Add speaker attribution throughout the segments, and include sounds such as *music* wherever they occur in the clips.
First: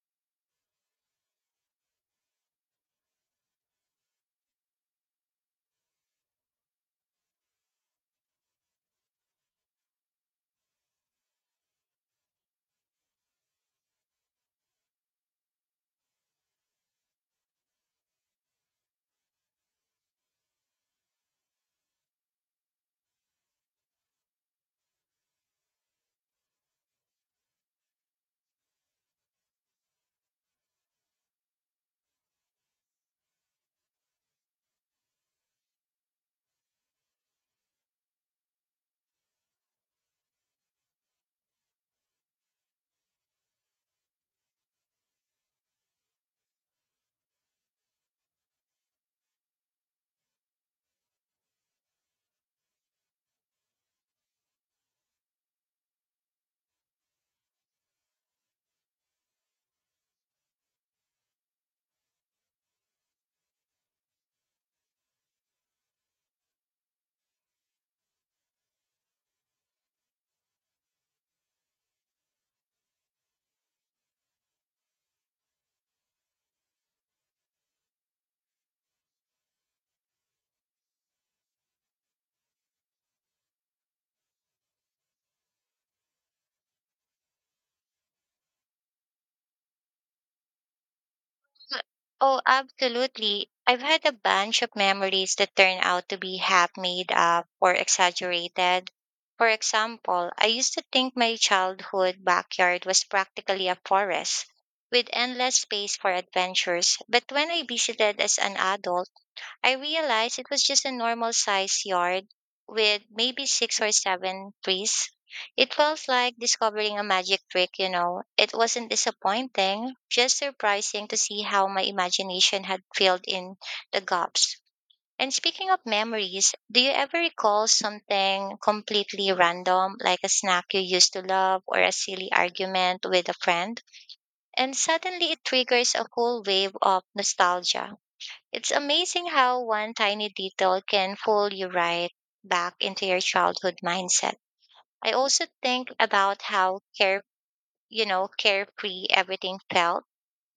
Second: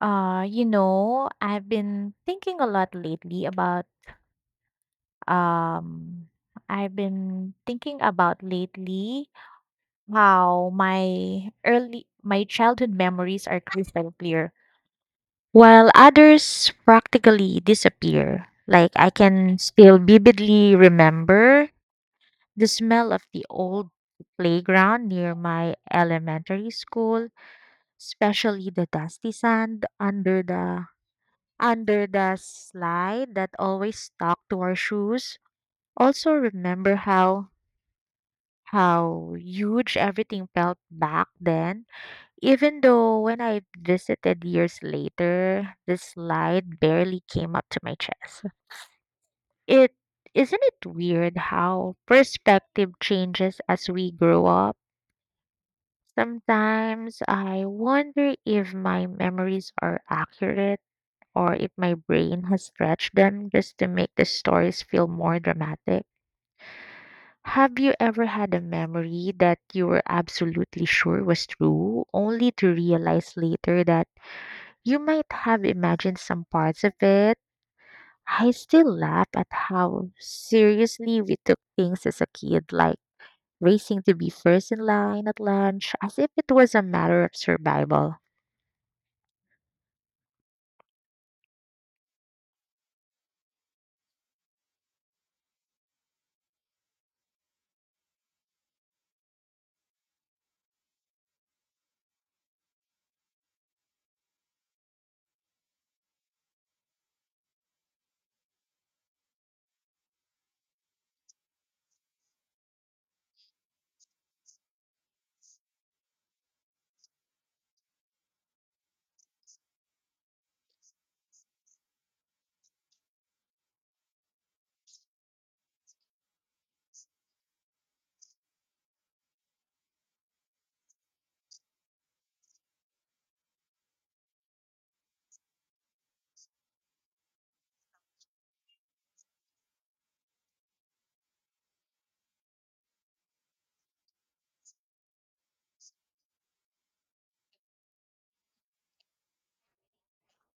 Speaker 1: I've been thinking a lot lately about um I've been thinking about lately how my early my childhood memories are crystal clear, while others practically disappear. Like I can still vividly remember the smell of the old playground near my elementary school, especially the dusty sand under the slide that always stuck to our shoes. Also remember how huge everything felt back then. Even though when I visited years later, the slide barely came up to my chest. It Isn't it weird how perspective changes as we grow up? Sometimes I wonder if my memories are accurate or if my brain has stretched them just to make the stories feel more dramatic. Have you ever had a memory that you were absolutely sure was true, only to realize later that you might have imagined some parts of it? I still laugh at how seriously we took things as a kid, like racing to be first in line at lunch, as if it was a matter of survival.
Speaker 2: Oh, absolutely. I've had a bunch of memories that turn out to be half made up or exaggerated. For example, I used to think my childhood backyard was practically a forest with endless space for adventures. But when I visited as an adult, I realized it was just a normal size yard with maybe six or seven trees. It felt like discovering a magic trick, It wasn't disappointing, just surprising to see how my imagination had filled in the gaps. And speaking of memories, do you ever recall something completely random, like a snack you used to love or a silly argument with a friend? And suddenly it triggers a whole wave of nostalgia. It's amazing how one tiny detail can pull you right back into your childhood mindset. I also think about how carefree everything felt,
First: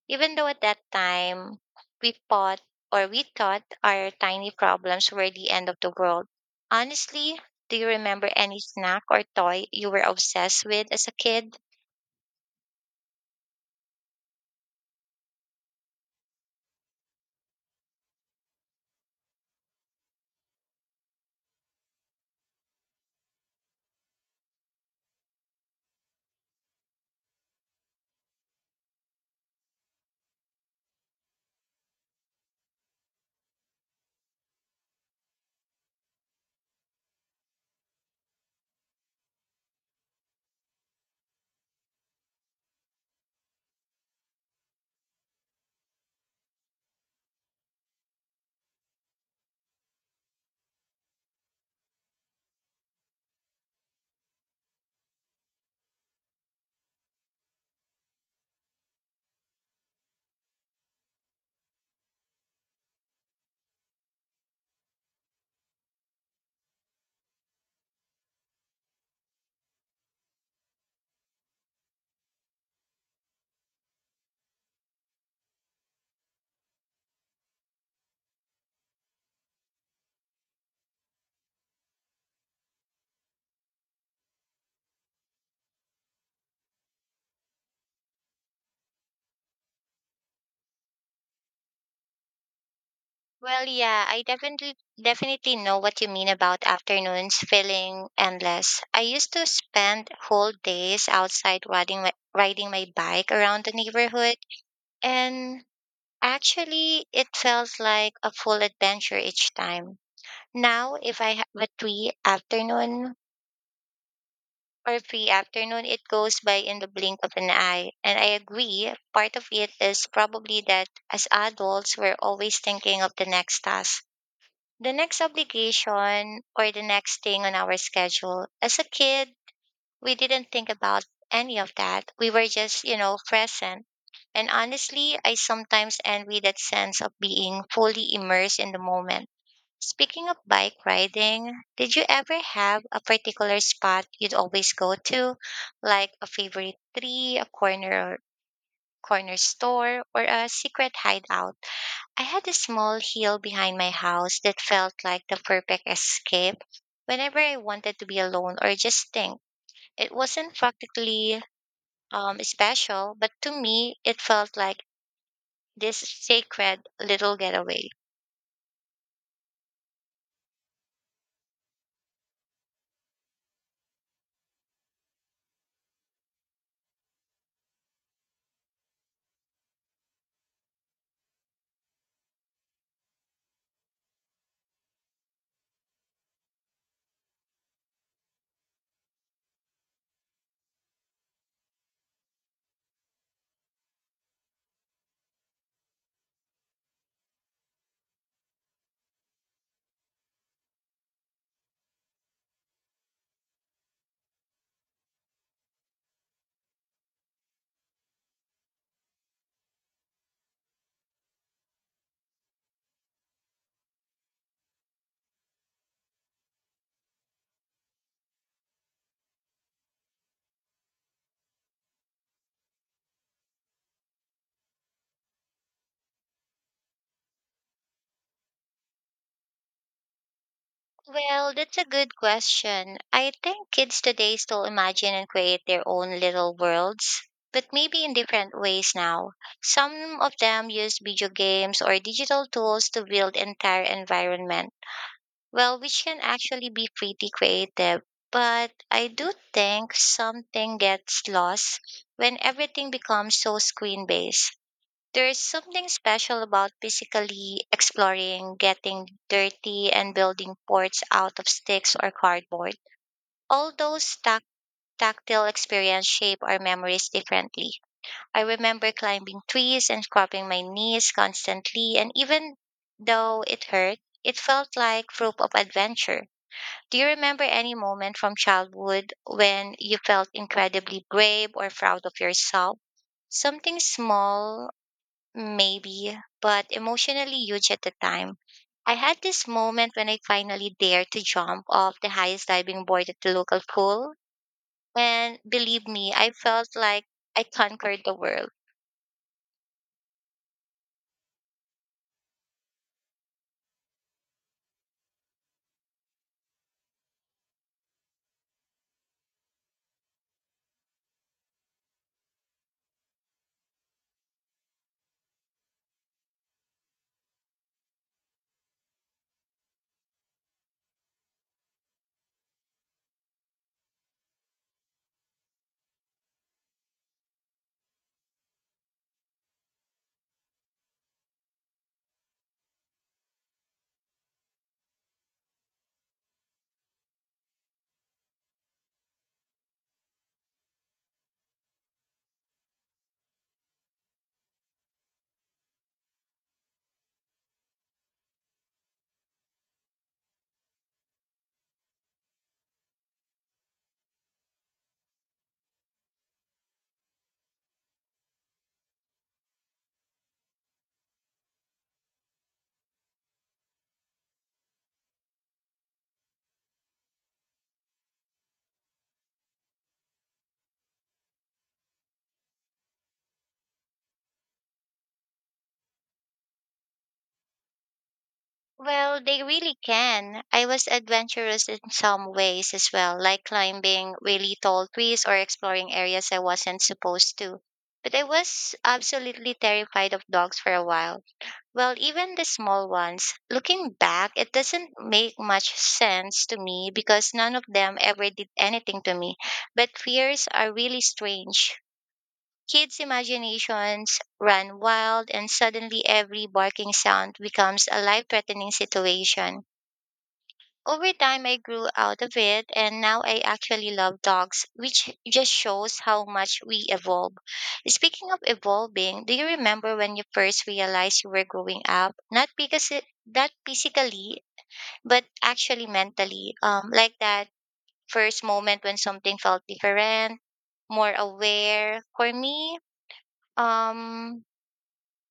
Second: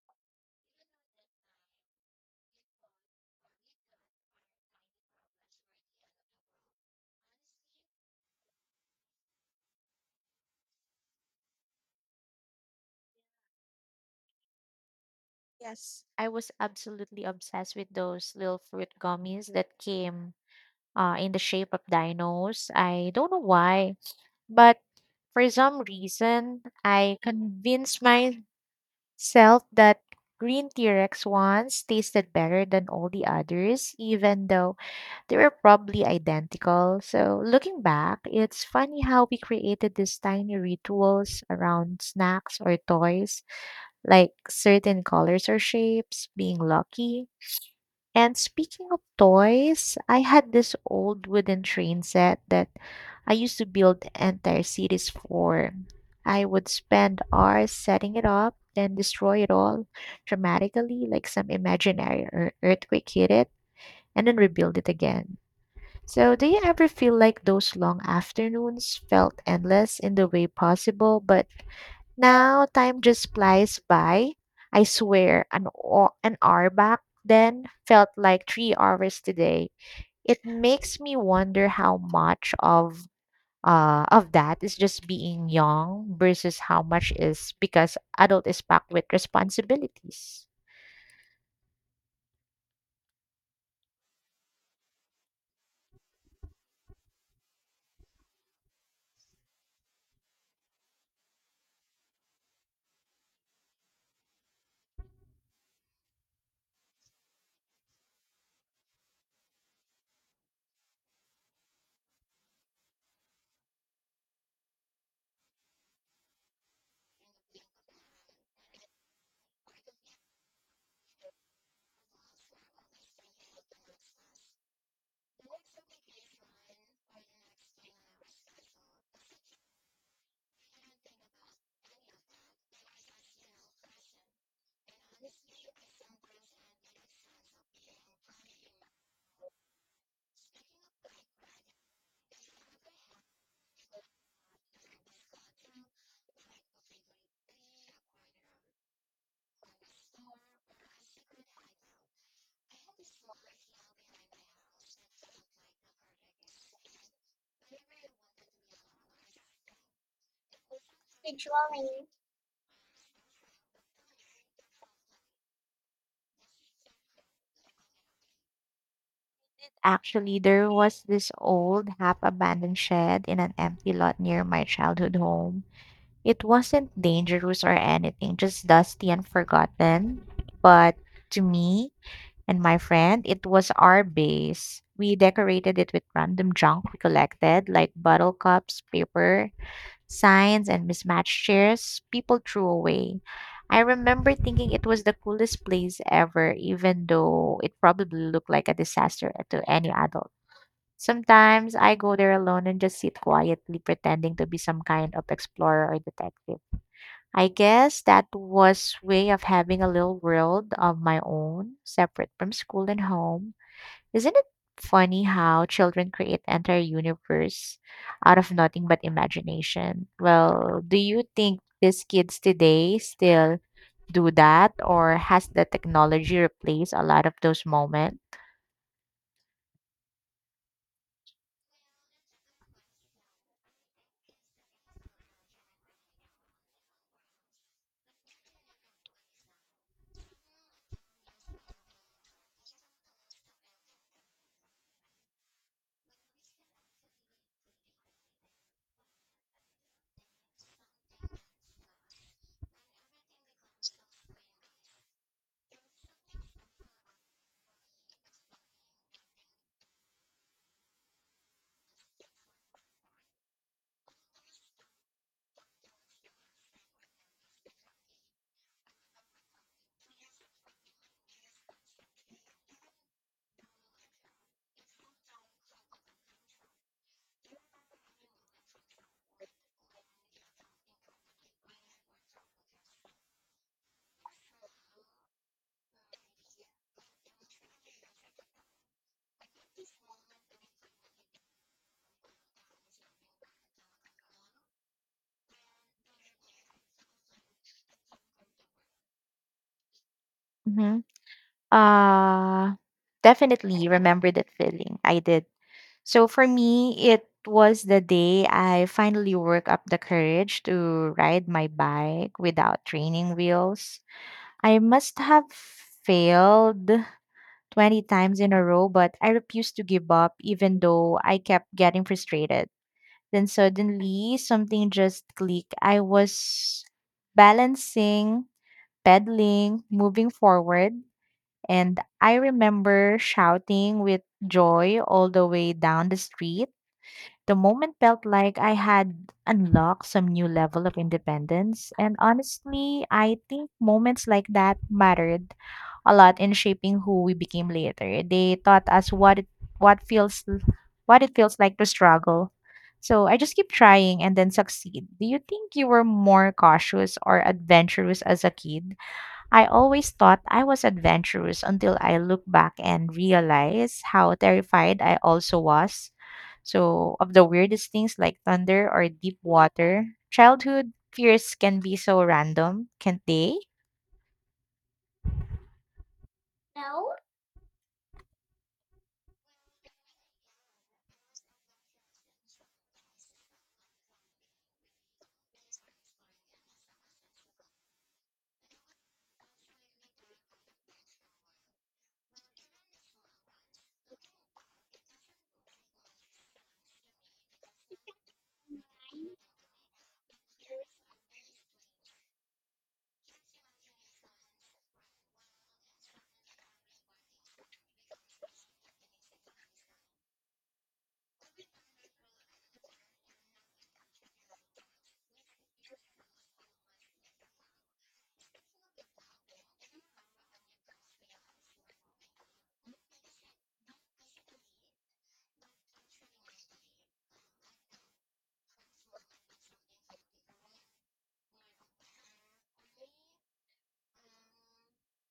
Speaker 2: even though at that time we thought we thought our tiny problems were the end of the world. Honestly, do you remember any snack or toy you were obsessed with as a kid?
Speaker 1: Yes, I was absolutely obsessed with those little fruit gummies that came in the shape of dinos. I don't know why, but for some reason, I convinced myself that green T Rex ones tasted better than all the others, even though they were probably identical. So, looking back, it's funny how we created these tiny rituals around snacks or toys, like certain colors or shapes, being lucky and speaking of toys, I had this old wooden train set that I used to build entire cities for. I would spend hours setting it up, then destroy it all dramatically, like some imaginary earthquake hit it, and then rebuild it again. So, do you ever feel like those long afternoons felt endless in the way possible, but now time just flies by. I swear, an hour back then felt like 3 hours today. It makes me wonder how much of that is just being young versus how much is because adult is packed with responsibilities.
Speaker 2: Well, yeah, I definitely know what you mean about afternoons feeling endless. I used to spend whole days outside riding my bike around the neighborhood, and actually, it felt like a full adventure each time. Now, if I have a free afternoon or free afternoon, it goes by in the blink of an eye. And I agree, part of it is probably that as adults, we're always thinking of the next task. The next obligation or the next thing on our schedule. As a kid, we didn't think about any of that. We were just, present. And honestly, I sometimes envy that sense of being fully immersed in the moment. Speaking of bike riding, did you ever have a particular spot you'd always go to, like a favorite tree, a corner store, or a secret hideout? I had a small hill behind my house that felt like the perfect escape whenever I wanted to be alone or just think. It wasn't practically special, but to me, it felt like this sacred little getaway.
Speaker 1: Actually, there was this old half abandoned shed in an empty lot near my childhood home. It wasn't dangerous or anything, just dusty and forgotten. But to me, and my friend, it was our base. We decorated it with random junk we collected, like bottle cups, paper, signs, and mismatched chairs people threw away. I remember thinking it was the coolest place ever, even though it probably looked like a disaster to any adult. Sometimes I go there alone and just sit quietly, pretending to be some kind of explorer or detective. I guess that was way of having a little world of my own, separate from school and home. Isn't it funny how children create entire universe out of nothing but imagination? Well, do you think these kids today still do that, or has the technology replaced a lot of those moments?
Speaker 2: Well, that's a good question. I think kids today still imagine and create their own little worlds, but maybe in different ways now. Some of them use video games or digital tools to build entire environments. Well, which can actually be pretty creative, but I do think something gets lost when everything becomes so screen based. There's something special about physically exploring, getting dirty, and building forts out of sticks or cardboard. All those tactile experiences shape our memories differently. I remember climbing trees and scrubbing my knees constantly, and even though it hurt, it felt like proof of adventure. Do you remember any moment from childhood when you felt incredibly brave or proud of yourself? Something small, maybe, but emotionally huge at the time. I had this moment when I finally dared to jump off the highest diving board at the local pool. And believe me, I felt like I conquered the world.
Speaker 1: Mm-hmm. Uh, Definitely remember that feeling. I did. So for me, it was the day I finally worked up the courage to ride my bike without training wheels. I must have failed 20 times in a row, but I refused to give up even though I kept getting frustrated. Then suddenly something just clicked. I was balancing, pedaling, moving forward, and I remember shouting with joy all the way down the street the moment felt like I had unlocked some new level of independence. And honestly, I think moments like that mattered a lot in shaping who we became later. They taught us what feels what it feels like to struggle. So I just keep trying and then succeed. Do you think you were more cautious or adventurous as a kid? I always thought I was adventurous until I look back and realize how terrified I also was. So, of the weirdest things like thunder or deep water, childhood fears can be so random, can't they? No.
Speaker 2: Well, they really can. I was adventurous in some ways as well, like climbing really tall trees or exploring areas I wasn't supposed to. But I was absolutely terrified of dogs for a while. Well, even the small ones. Looking back, it doesn't make much sense to me because none of them ever did anything to me. But fears are really strange. Kids' imaginations run wild, and suddenly every barking sound becomes a life threatening situation. Over time, I grew out of it, and now I actually love dogs, which just shows how much we evolve. Speaking of evolving, do you remember when you first realized you were growing up? Not because it, that physically, but actually mentally. Like that first moment when something felt different, more aware. For me, um,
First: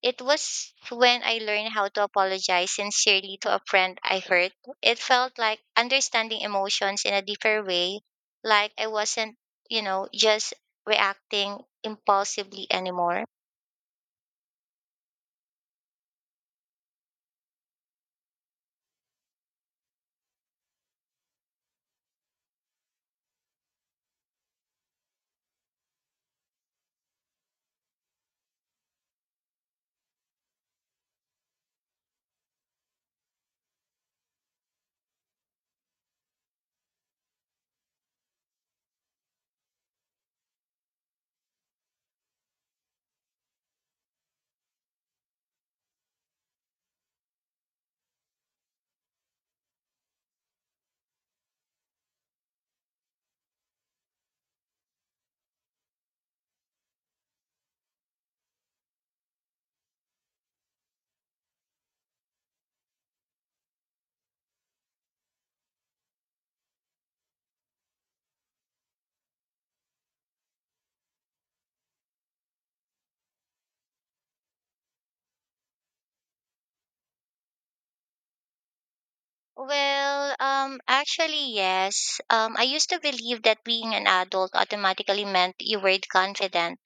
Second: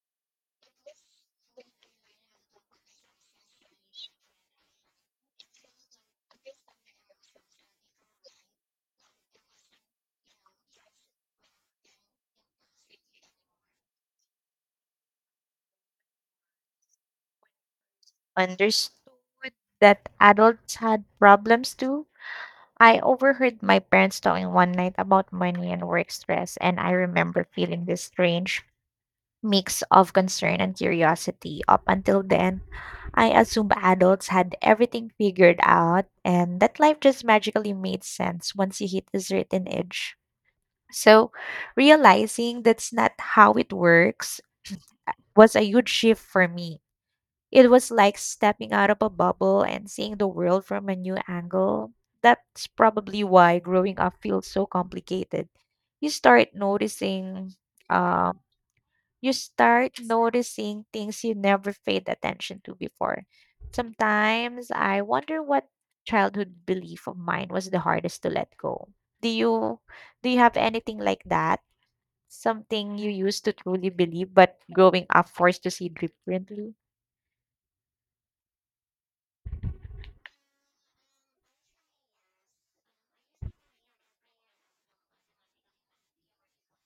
Speaker 2: it was when I learned how to apologize sincerely to a friend I hurt. It felt like understanding emotions in a deeper way, like I wasn't, just reacting impulsively anymore.
Speaker 1: Understood that adults had problems too. I overheard my parents talking one night about money and work stress, and I remember feeling this strange mix of concern and curiosity. Up until then, I assumed adults had everything figured out and that life just magically made sense once you hit a certain age. So, realizing that's not how it works was a huge shift for me. It was like stepping out of a bubble and seeing the world from a new angle. That's probably why growing up feels so complicated. You start noticing, um, you start noticing things you never paid attention to before. Sometimes I wonder what childhood belief of mine was the hardest to let go. Do you do you have anything like that? Something you used to truly believe, but growing up forced to see differently?
Speaker 2: Well, actually, yes. I used to believe that being an adult automatically meant you were confident,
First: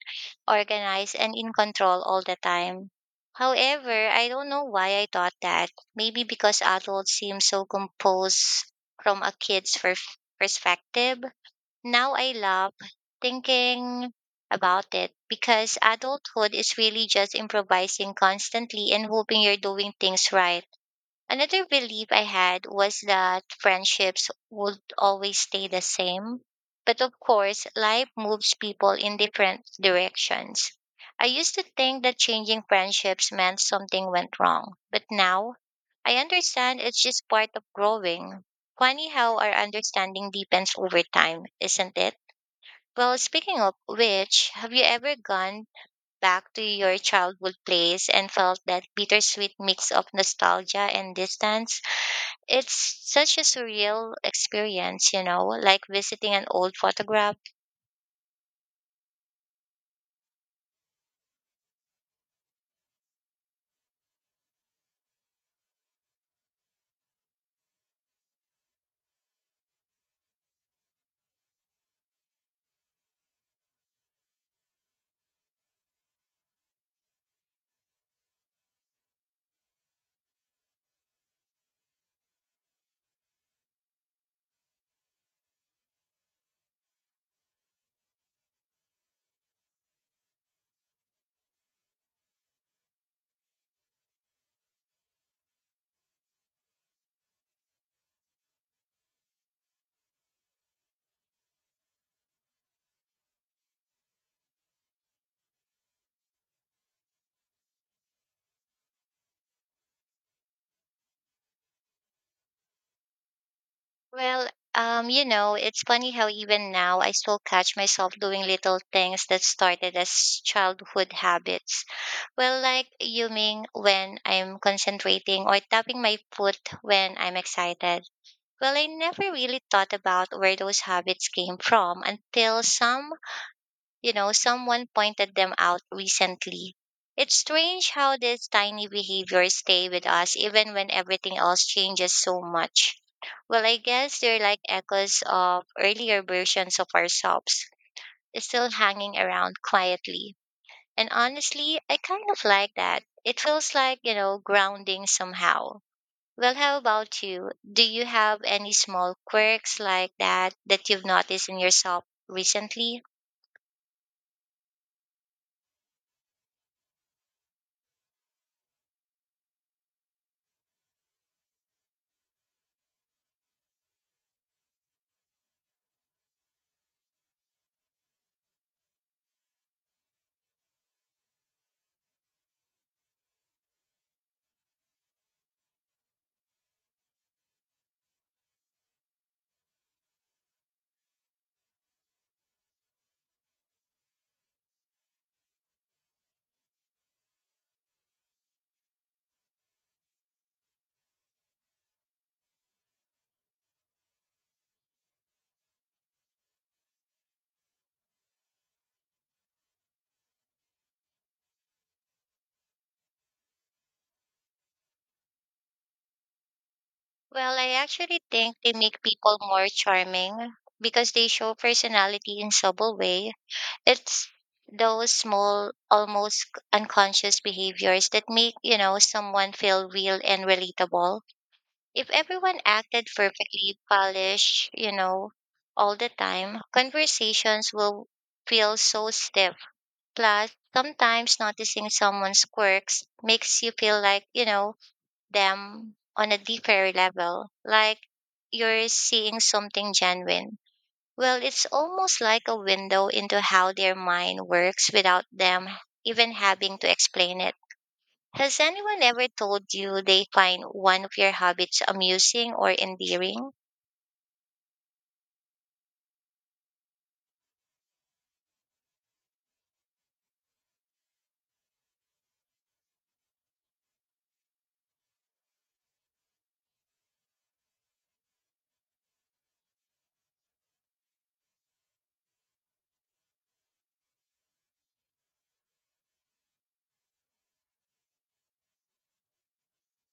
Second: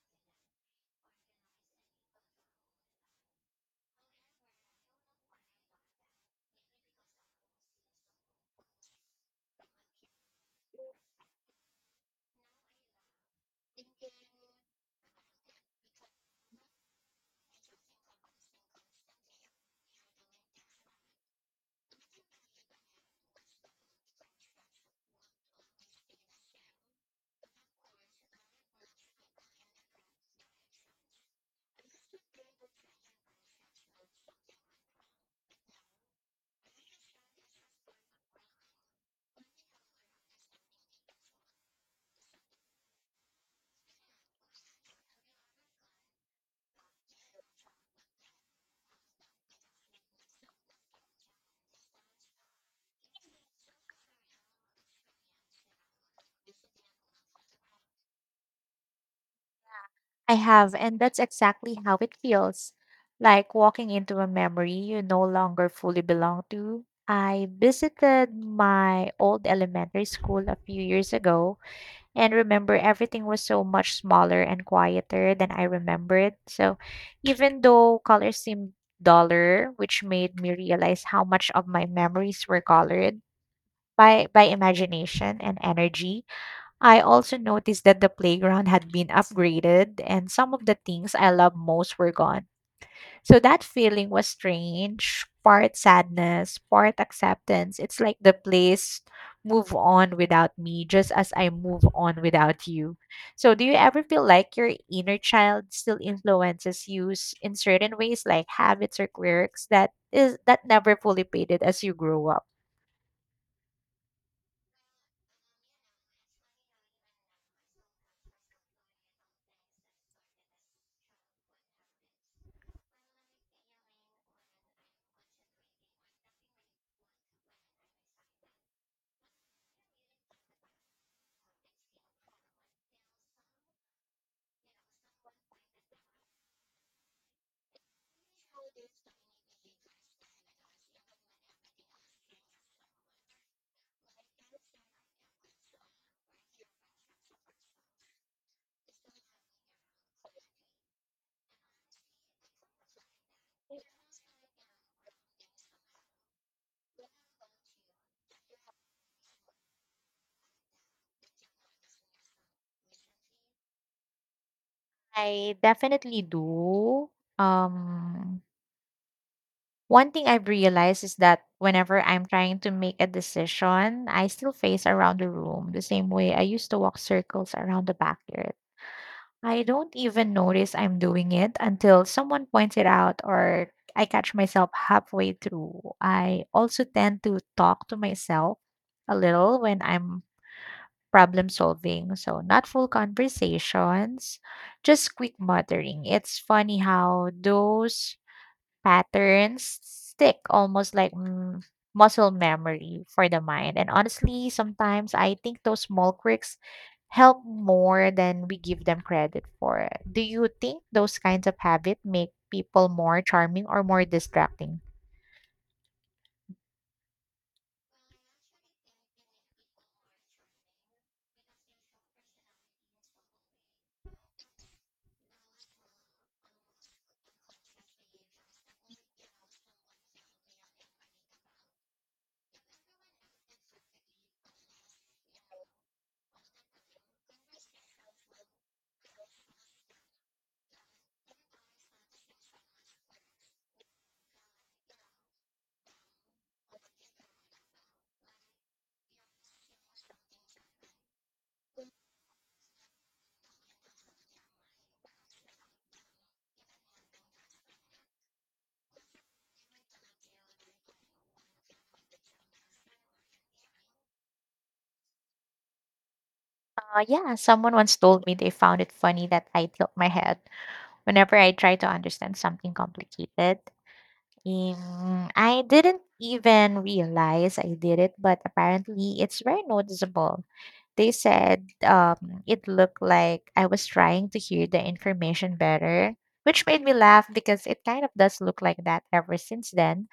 Speaker 2: organized and in control all the time. However, I don't know why I thought that. Maybe because adults seem so composed from a perspective. Now I love thinking about it because adulthood is really just improvising constantly and hoping you're doing things right. Another belief I had was that friendships would always stay the same. But of course, life moves people in different directions. I used to think that changing friendships meant something went wrong, but now I understand it's just part of growing. Funny how our understanding deepens over time, isn't it? Well, speaking of which, have you ever gone back to your childhood place and felt that bittersweet mix of nostalgia and distance? It's such a surreal experience, like visiting an old photograph.
Speaker 1: I have, and that's exactly how it feels. Like walking into a memory you no longer fully belong to. I visited my old elementary school a few years ago and remember everything was so much smaller and quieter than I remembered. So even though colors seemed duller, which made me realize how much of my memories were colored by imagination and energy, I also noticed that the playground had been upgraded and some of the things I loved most were gone. So that feeling was strange, part sadness, part acceptance. It's like the place move on without me just as I move on without you. So do you ever feel like your inner child still influences you in certain ways like habits or quirks that never fully faded as you grow up?
Speaker 2: Well, it's funny how even now I still catch myself doing little things that started as childhood habits. Well, like yawning when I'm concentrating or tapping my foot when I'm excited. Well, I never really thought about where those habits came from until some someone pointed them out recently. It's strange how these tiny behaviors stay with us even when everything else changes so much. Well, I guess they're like echoes of earlier versions of ourselves, still hanging around quietly. And honestly, I kind of like that. It feels like, grounding somehow. Well, how about you? Do you have any small quirks like that that you've noticed in yourself recently?
Speaker 1: I definitely do. Um One thing I've realized is that whenever I'm trying to make a decision, I still face around the room the same way I used to walk circles around the backyard. I don't even notice I'm doing it until someone points it out or I catch myself halfway through. I also tend to talk to myself a little when I'm problem solving, so not full conversations, just quick muttering. It's funny how those patterns stick almost like muscle memory for the mind. And honestly, sometimes I think those small quirks help more than we give them credit for. Do you think those kinds of habits make people more charming or more distracting?
Speaker 2: Well, I actually think they make people more charming because they show personality in subtle way. It's those small, almost unconscious behaviors that make, someone feel real and relatable. If everyone acted perfectly polished, all the time, conversations will feel so stiff. Plus, sometimes noticing someone's quirks makes you feel like, them on a deeper level, like you're seeing something genuine. Well, it's almost like a window into how their mind works without them even having to explain it. Has anyone ever told you they find one of your habits amusing or endearing?
Speaker 1: Yeah, someone once told me they found it funny that I tilt my head whenever I try to understand something complicated. I didn't even realize I did it, but apparently it's very noticeable. They said it looked like I was trying to hear the information better, which made me laugh because it kind of does look like that ever since then.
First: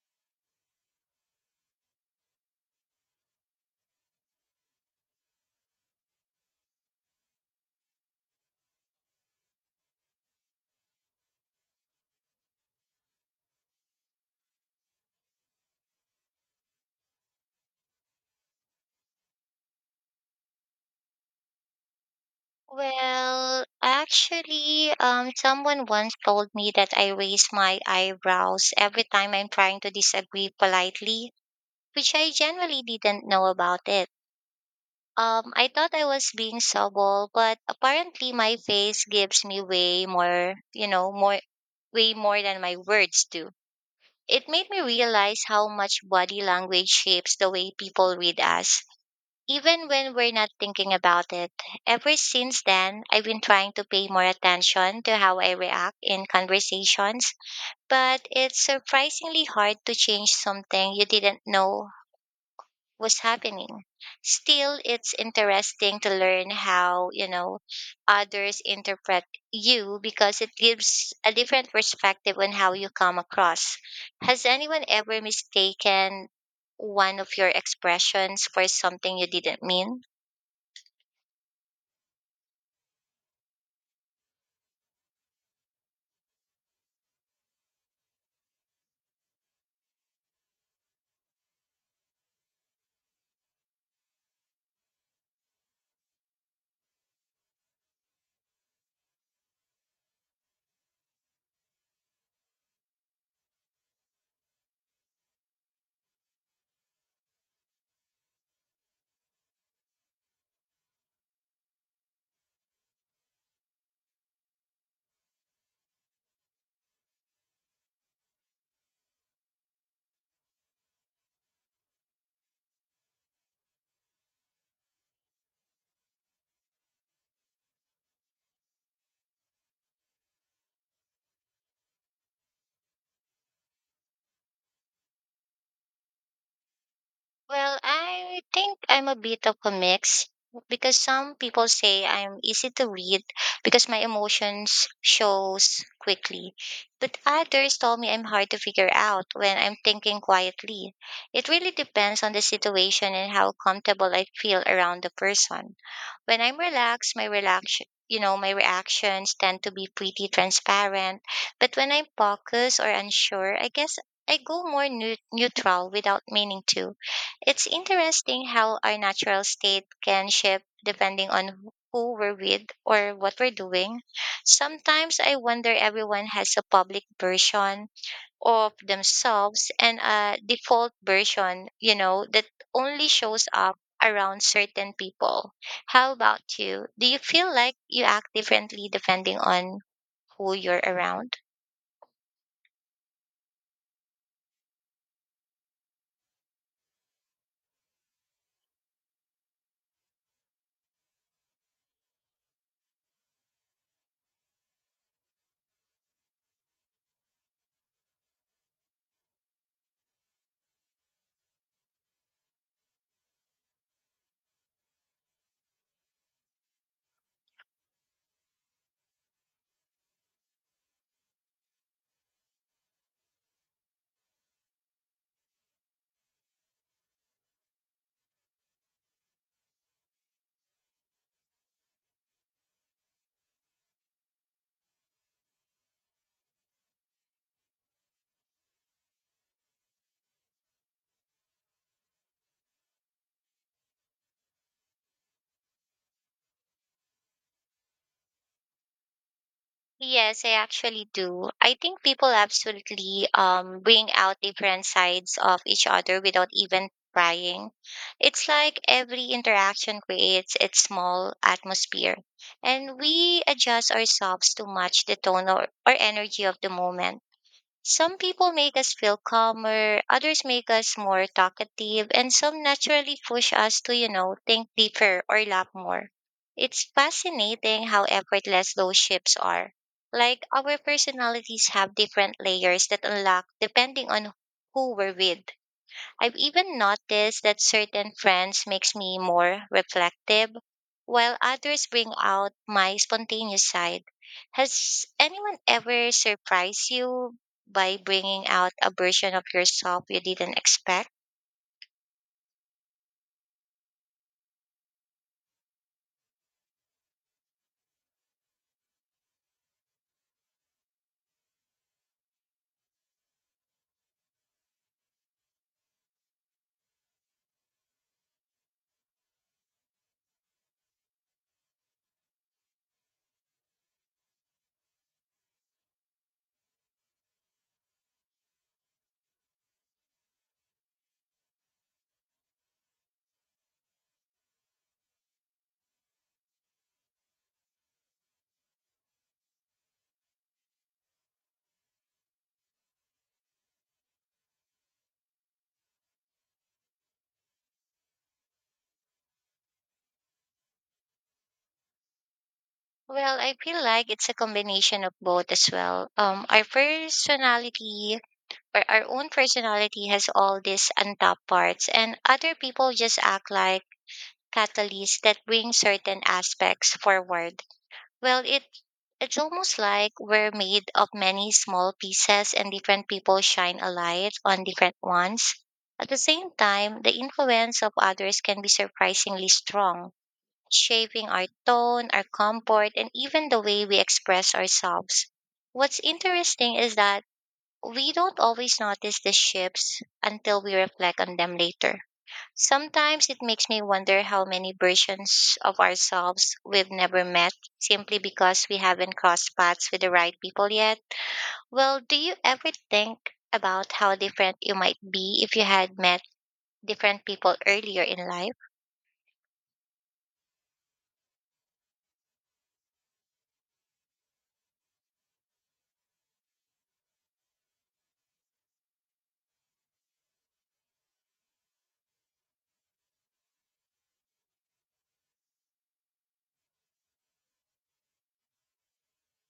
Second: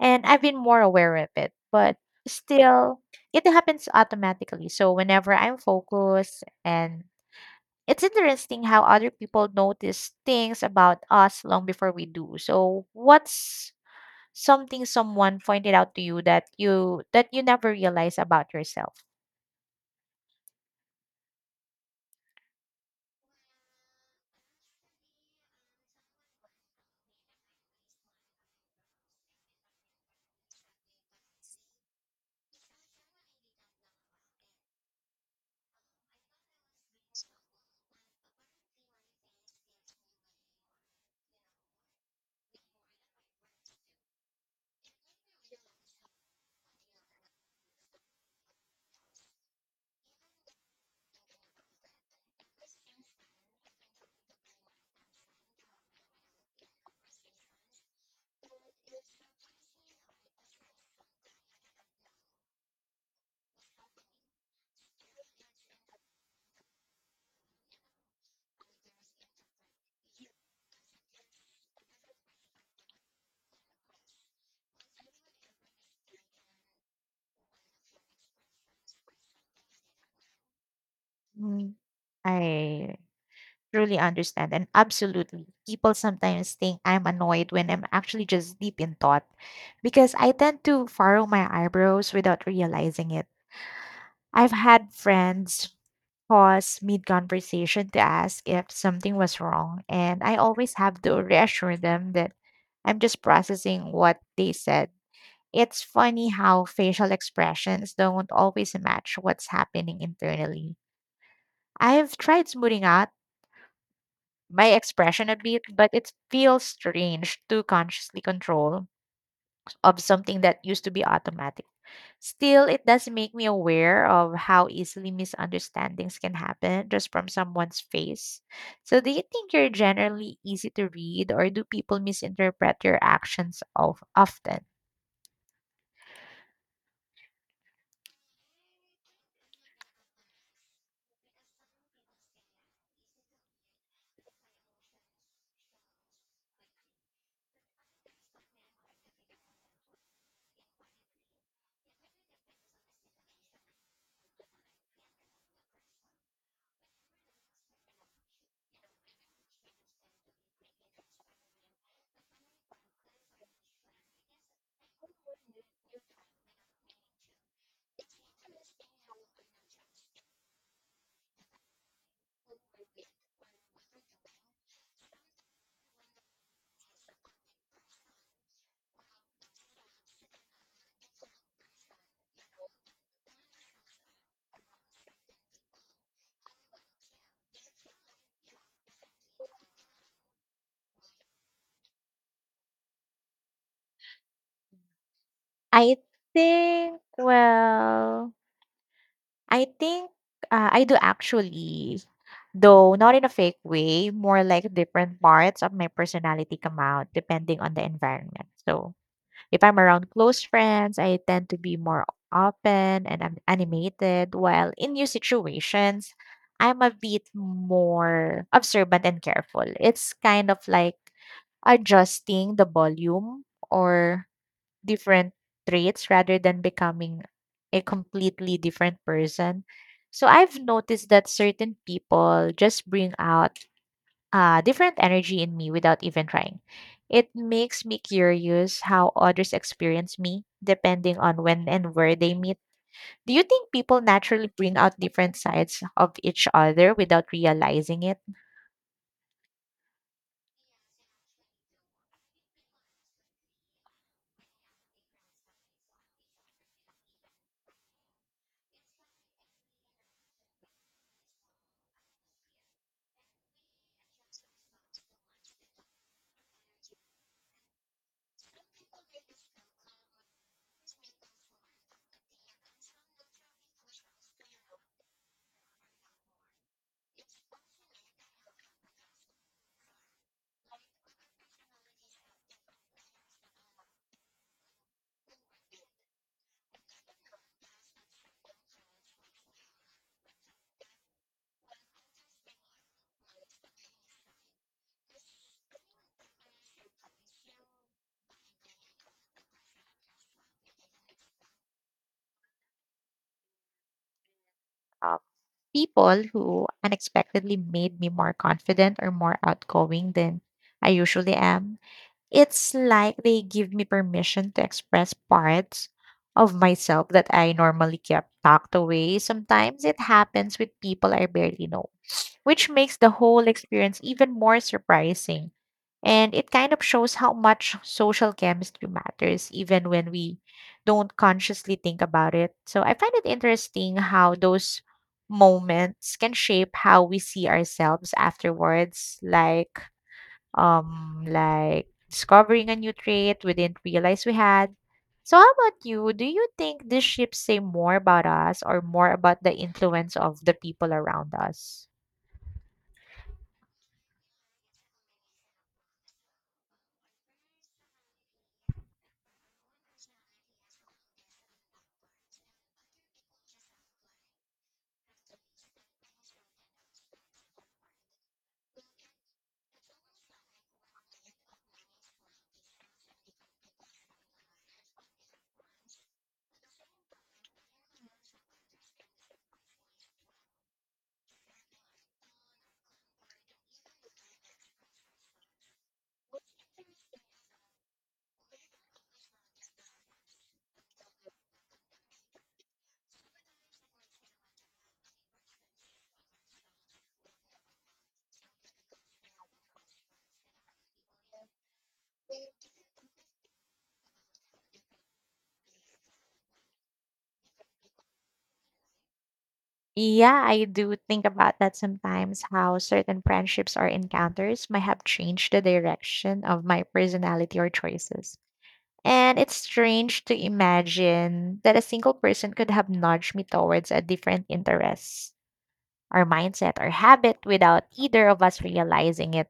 Speaker 1: And I've been more aware of it, but still, it happens automatically. So whenever I'm focused, and it's interesting how other people notice things about us long before we do. So, what's something someone pointed out to you that you never realize about yourself.
Speaker 2: Well, actually, someone once told me that I raise my eyebrows every time I'm trying to disagree politely, which I generally didn't know about it. I thought I was being subtle, but apparently my face gives me way more, you know, more, way more than my words do. It made me realize how much body language shapes the way people read us, even when we're not thinking about it. Ever since then, I've been trying to pay more attention to how I react in conversations, but it's surprisingly hard to change something you didn't know was happening. Still, it's interesting to learn how, others interpret you because it gives a different perspective on how you come across. Has anyone ever mistaken one of your expressions for something you didn't mean?
Speaker 1: Mm. I truly understand and absolutely people sometimes think I'm annoyed when I'm actually just deep in thought because I tend to furrow my eyebrows without realizing it. I've had friends pause mid conversation to ask if something was wrong and I always have to reassure them that I'm just processing what they said. It's funny how facial expressions don't always match what's happening internally. I've tried smoothing out my expression a bit, but it feels strange to consciously control of something that used to be automatic. Still, it does make me aware of how easily misunderstandings can happen just from someone's face. So, do you think you're generally easy to read, or do people misinterpret your actions of often?
Speaker 2: Well, I think I'm a bit of a mix because some people say I'm easy to read because my emotions shows quickly. But others told me I'm hard to figure out when I'm thinking quietly. It really depends on the situation and how comfortable I feel around the person. When I'm relaxed, my relax my reactions tend to be pretty transparent. But when I'm focused or unsure, I guess I go more neutral without meaning to. It's interesting how our natural state can shift depending on who we're with or what we're doing. Sometimes I wonder everyone has a public version of themselves and a default version, that only shows up around certain people. How about you? Do you feel like you act differently depending on who you're around?
Speaker 1: I think, well, I think, I do actually, though not in a fake way, more like different parts of my personality come out depending on the environment. So if I'm around close friends, I tend to be more open and I'm animated, while in new situations, I'm a bit more observant and careful. It's kind of like adjusting the volume or different traits rather than becoming a completely different person. So I've noticed that certain people just bring out different energy in me without even trying. It makes me curious how others experience me depending on when and where they meet. Do you think people naturally bring out different sides of each other without realizing it?
Speaker 2: Yes, I actually do. I think people absolutely bring out different sides of each other without even trying. It's like every interaction creates its small atmosphere, and we adjust ourselves to match the or energy of the moment. Some people make us feel calmer, others make us more talkative, and some naturally push us to, think deeper or laugh more. It's fascinating how effortless those shifts are. Like our personalities have different layers that unlock depending on who we're with. I've even noticed that certain friends makes me more reflective while others bring out my spontaneous side. Has anyone ever surprised you by bringing out a version of yourself you didn't expect?
Speaker 1: Uh, People who unexpectedly made me more confident or more outgoing than I usually am. It's like they give me permission to express parts of myself that I normally kept tucked away. Sometimes it happens with people I barely know, which makes the whole experience even more surprising. And it kind of shows how much social chemistry matters, even when we don't consciously think about it. So I find it interesting how those moments can shape how we see ourselves afterwards. Like discovering a new trait we didn't realize we had. So how about you? Do you think these ships say more about us or more about the influence of the people around us?
Speaker 2: Well, I feel like it's a combination of both as well. Our own personality has all these untapped parts, and other people just act like catalysts that bring certain aspects forward. Well, it It's almost like we're made of many small pieces and different people shine a light on different ones. At the same time, the influence of others can be surprisingly strong, shaping our tone, our comfort, and even the way we express ourselves. What's interesting is that we don't always notice the shifts until we reflect on them later. Sometimes it makes me wonder how many versions of ourselves we've never met simply because we haven't crossed paths with the right people yet. Well, do you ever think about how different you might be if you had met different people earlier in life?
Speaker 1: Yeah, I do think about that sometimes, how certain friendships or encounters might have changed the direction of my personality or choices. And it's strange to imagine that a single person could have nudged me towards a different interest, our mindset, or habit without either of us realizing it.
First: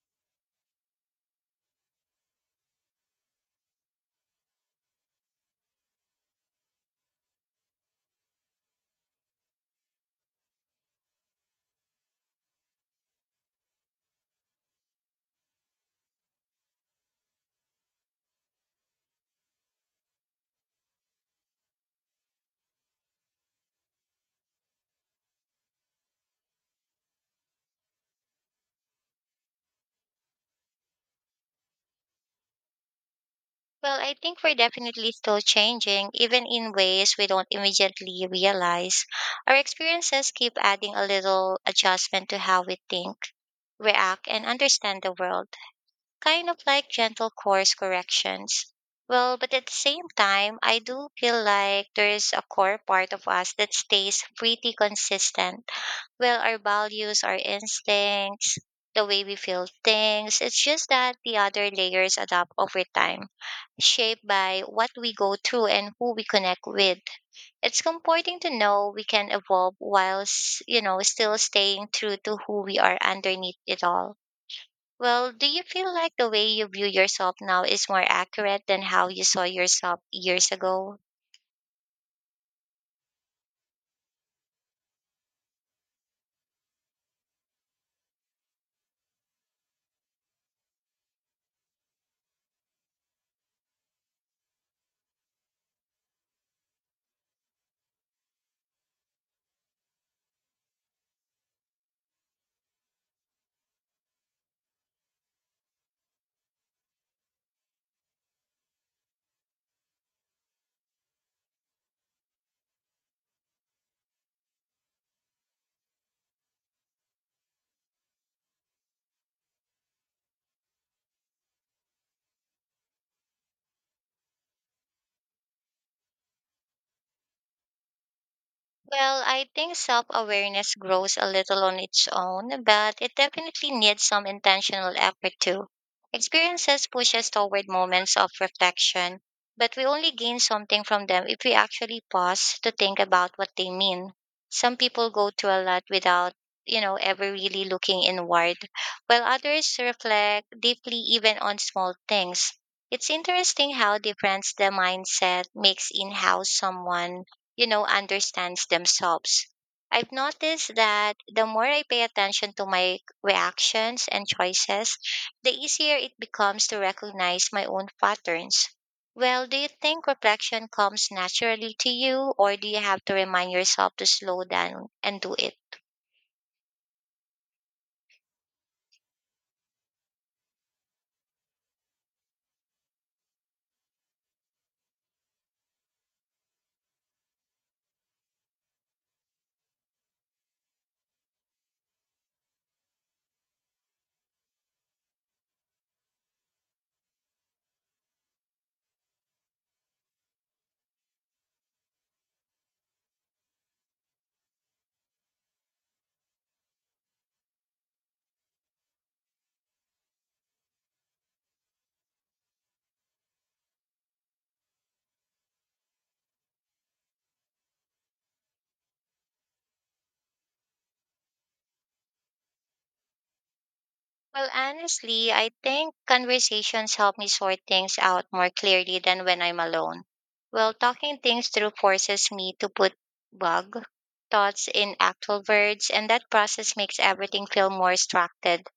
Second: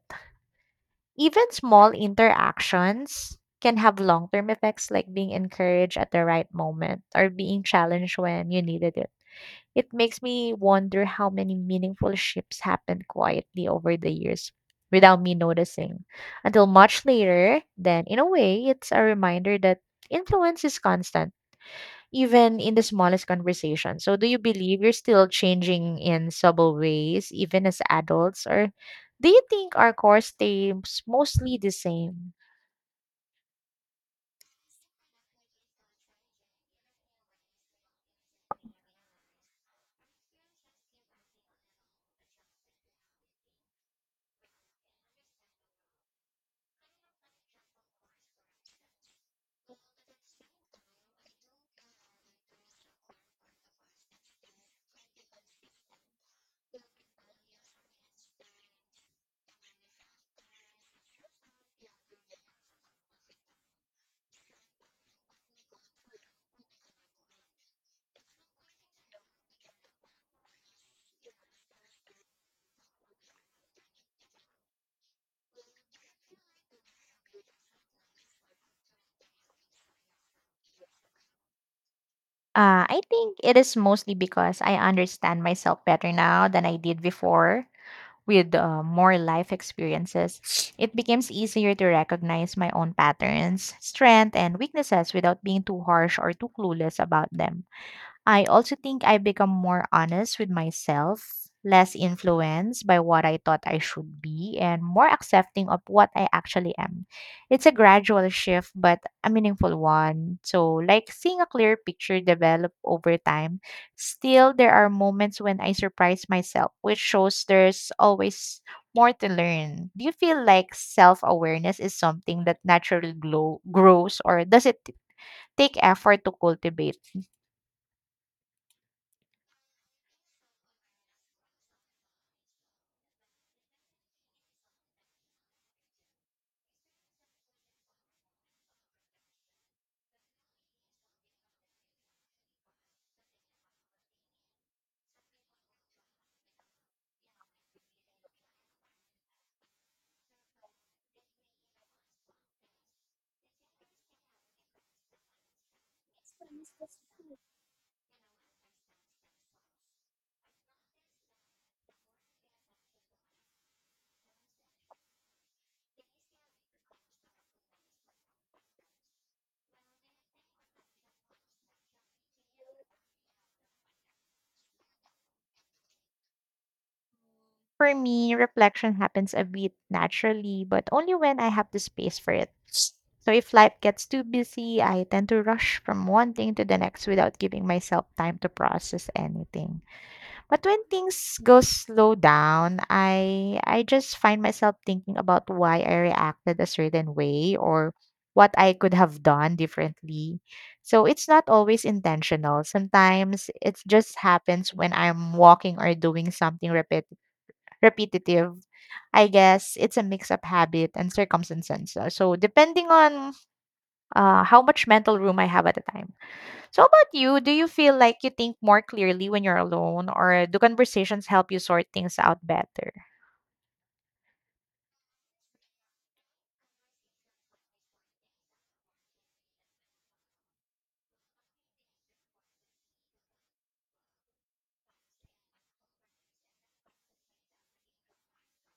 Speaker 1: Even small interactions can have long term effects, like being encouraged at the right moment or being challenged when you needed it. It makes me wonder how many meaningful shifts happened quietly over the years without me noticing until much later. Then, in a way, it's a reminder that influence is constant even in the smallest conversation. So, do you believe you're still changing in subtle ways, even as adults? Or do you think our core stays mostly the same?
Speaker 2: Well, I think we're definitely still changing, even in ways we don't immediately realize. Our experiences keep adding a little adjustment to how we think, react, and understand the world, kind of like gentle course corrections. Well, but at the same time, I do feel like there is a core part of us that stays pretty consistent. Well, our values, our instincts, the way we feel things, it's just that the other layers adapt over time, shaped by what we go through and who we connect with. It's comforting to know we can evolve while, still staying true to who we are underneath it all. Well, do you feel like the way you view yourself now is more accurate than how you saw yourself years ago?
Speaker 1: I think it is, mostly because I understand myself better now than I did before with more life experiences. *sniffs* It becomes easier to recognize my own patterns, strengths, and weaknesses without being too harsh or too clueless about them. I also think I've become more honest with myself, less influenced by what I thought I should be, and more accepting of what I actually am. It's a gradual shift, but a meaningful one. So, like seeing a clear picture develop over time, still, there are moments when I surprise myself, which shows there's always more to learn. Do you feel like self awareness is something that naturally grows, or does it take effort to cultivate?
Speaker 2: Well, I think self awareness grows a little on its own, but it definitely needs some intentional effort too. Experiences push us toward moments of reflection, but we only gain something from them if we actually pause to think about what they mean. Some people go through a lot without ever really looking inward, while others reflect deeply even on small things. It's interesting how different the mindset makes in how someone understands themselves. I've noticed that the more I pay attention to my reactions and choices, the easier it becomes to recognize my own patterns. Well, do you think reflection comes naturally to you, or do you have to remind yourself to slow down and do it?
Speaker 1: For me, reflection happens a bit naturally, but only when I have the space for it. So if life gets too busy, I tend to rush from one thing to the next without giving myself time to process anything. But when things go slow down, I just find myself thinking about why I reacted a certain way or what I could have done differently. So it's not always intentional. Sometimes it just happens when I'm walking or doing something repetitive. I guess it's a mix of habit and circumstances. So depending on how much mental room I have at the time. So how about you? Do you feel like you think more clearly when you're alone, or do conversations help you sort things out better?
Speaker 2: Well, honestly, I think conversations help me sort things out more clearly than when I'm alone. Well, talking things through forces me to put bug thoughts in actual words, and that process makes everything feel more structured.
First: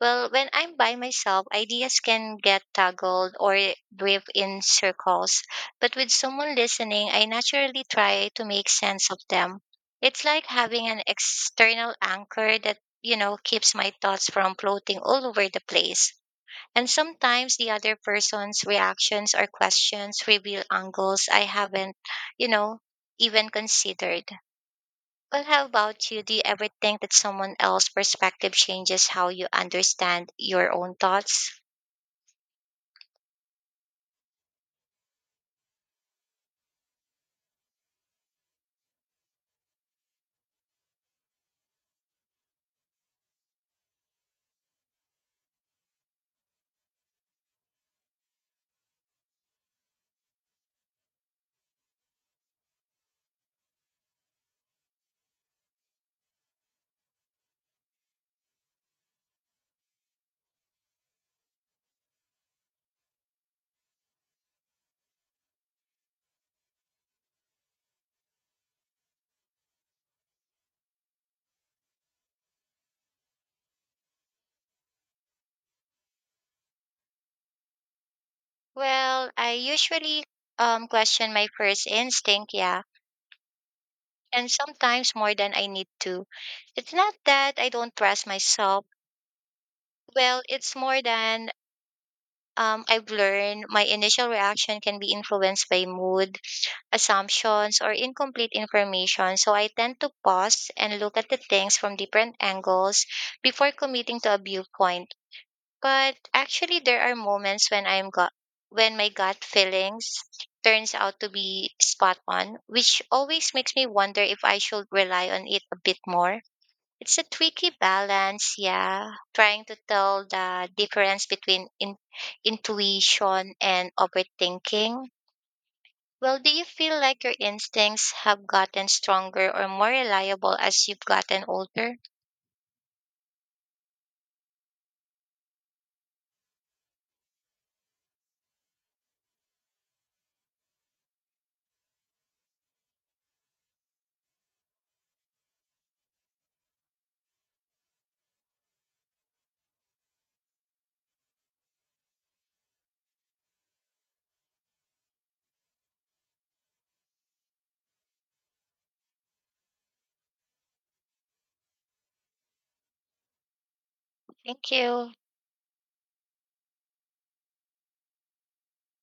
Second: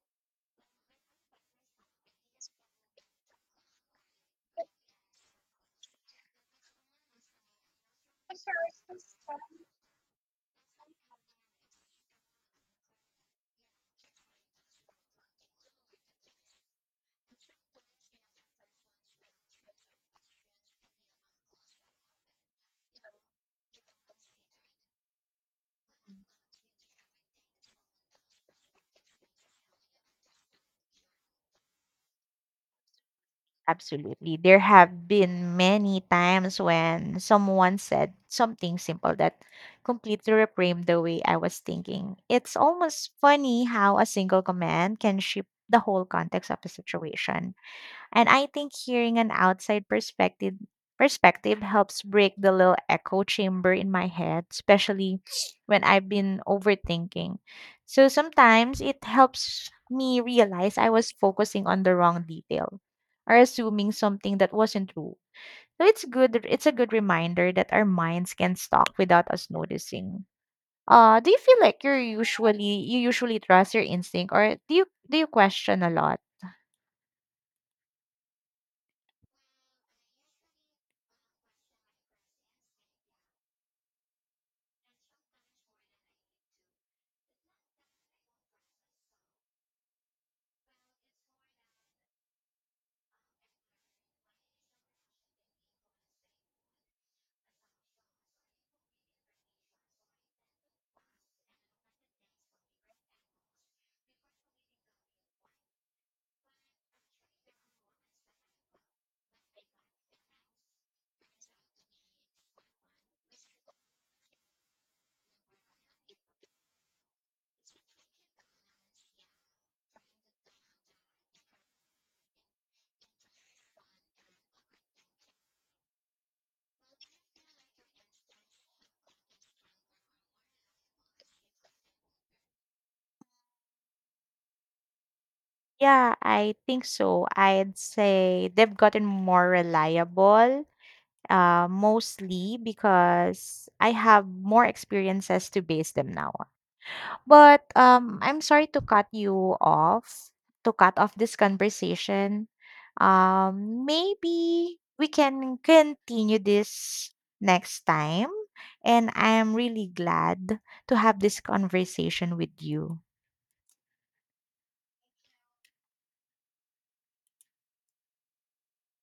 Speaker 2: Well, when I'm by myself, ideas can get tangled or drift in circles, but with someone listening, I naturally try to make sense of them. It's like having an external anchor that keeps my thoughts from floating all over the place. And sometimes the other person's reactions or questions reveal angles I haven't, you know, even considered. Well, how about you? Do you ever think that someone else's perspective changes how you understand your own thoughts?
Speaker 1: Absolutely. There have been many times when someone said something simple that completely reframed the way I was thinking. It's almost funny how a single comment can shift the whole context of a situation. And I think hearing an outside perspective helps break the little echo chamber in my head, especially when I've been overthinking. So sometimes it helps me realize I was focusing on the wrong detail or assuming something that wasn't true. So it's a good reminder that our minds can stop without us noticing. Do you feel like you usually trust your instinct, or do you question a lot?
Speaker 2: Well, I usually question my first instinct, yeah, and sometimes more than I need to. It's not that I don't trust myself. Well, it's more than I've learned my initial reaction can be influenced by mood, assumptions, or incomplete information. So I tend to pause and look at the things from different angles before committing to a viewpoint. But actually, there are moments when I'm got when my gut feelings turns out to be spot on, which always makes me wonder if I should rely on it a bit more. It's a tricky balance, yeah, trying to tell the difference between intuition and overthinking. Well, do you feel like your instincts have gotten stronger or more reliable as you've gotten older?
Speaker 1: Yeah, I think so. I'd say they've gotten more reliable, mostly because I have more experiences to base them now on. But I'm sorry to cut you off, to cut off this conversation. Maybe we can continue this next time. And I am really glad to have this conversation with you.
Speaker 2: Thank you.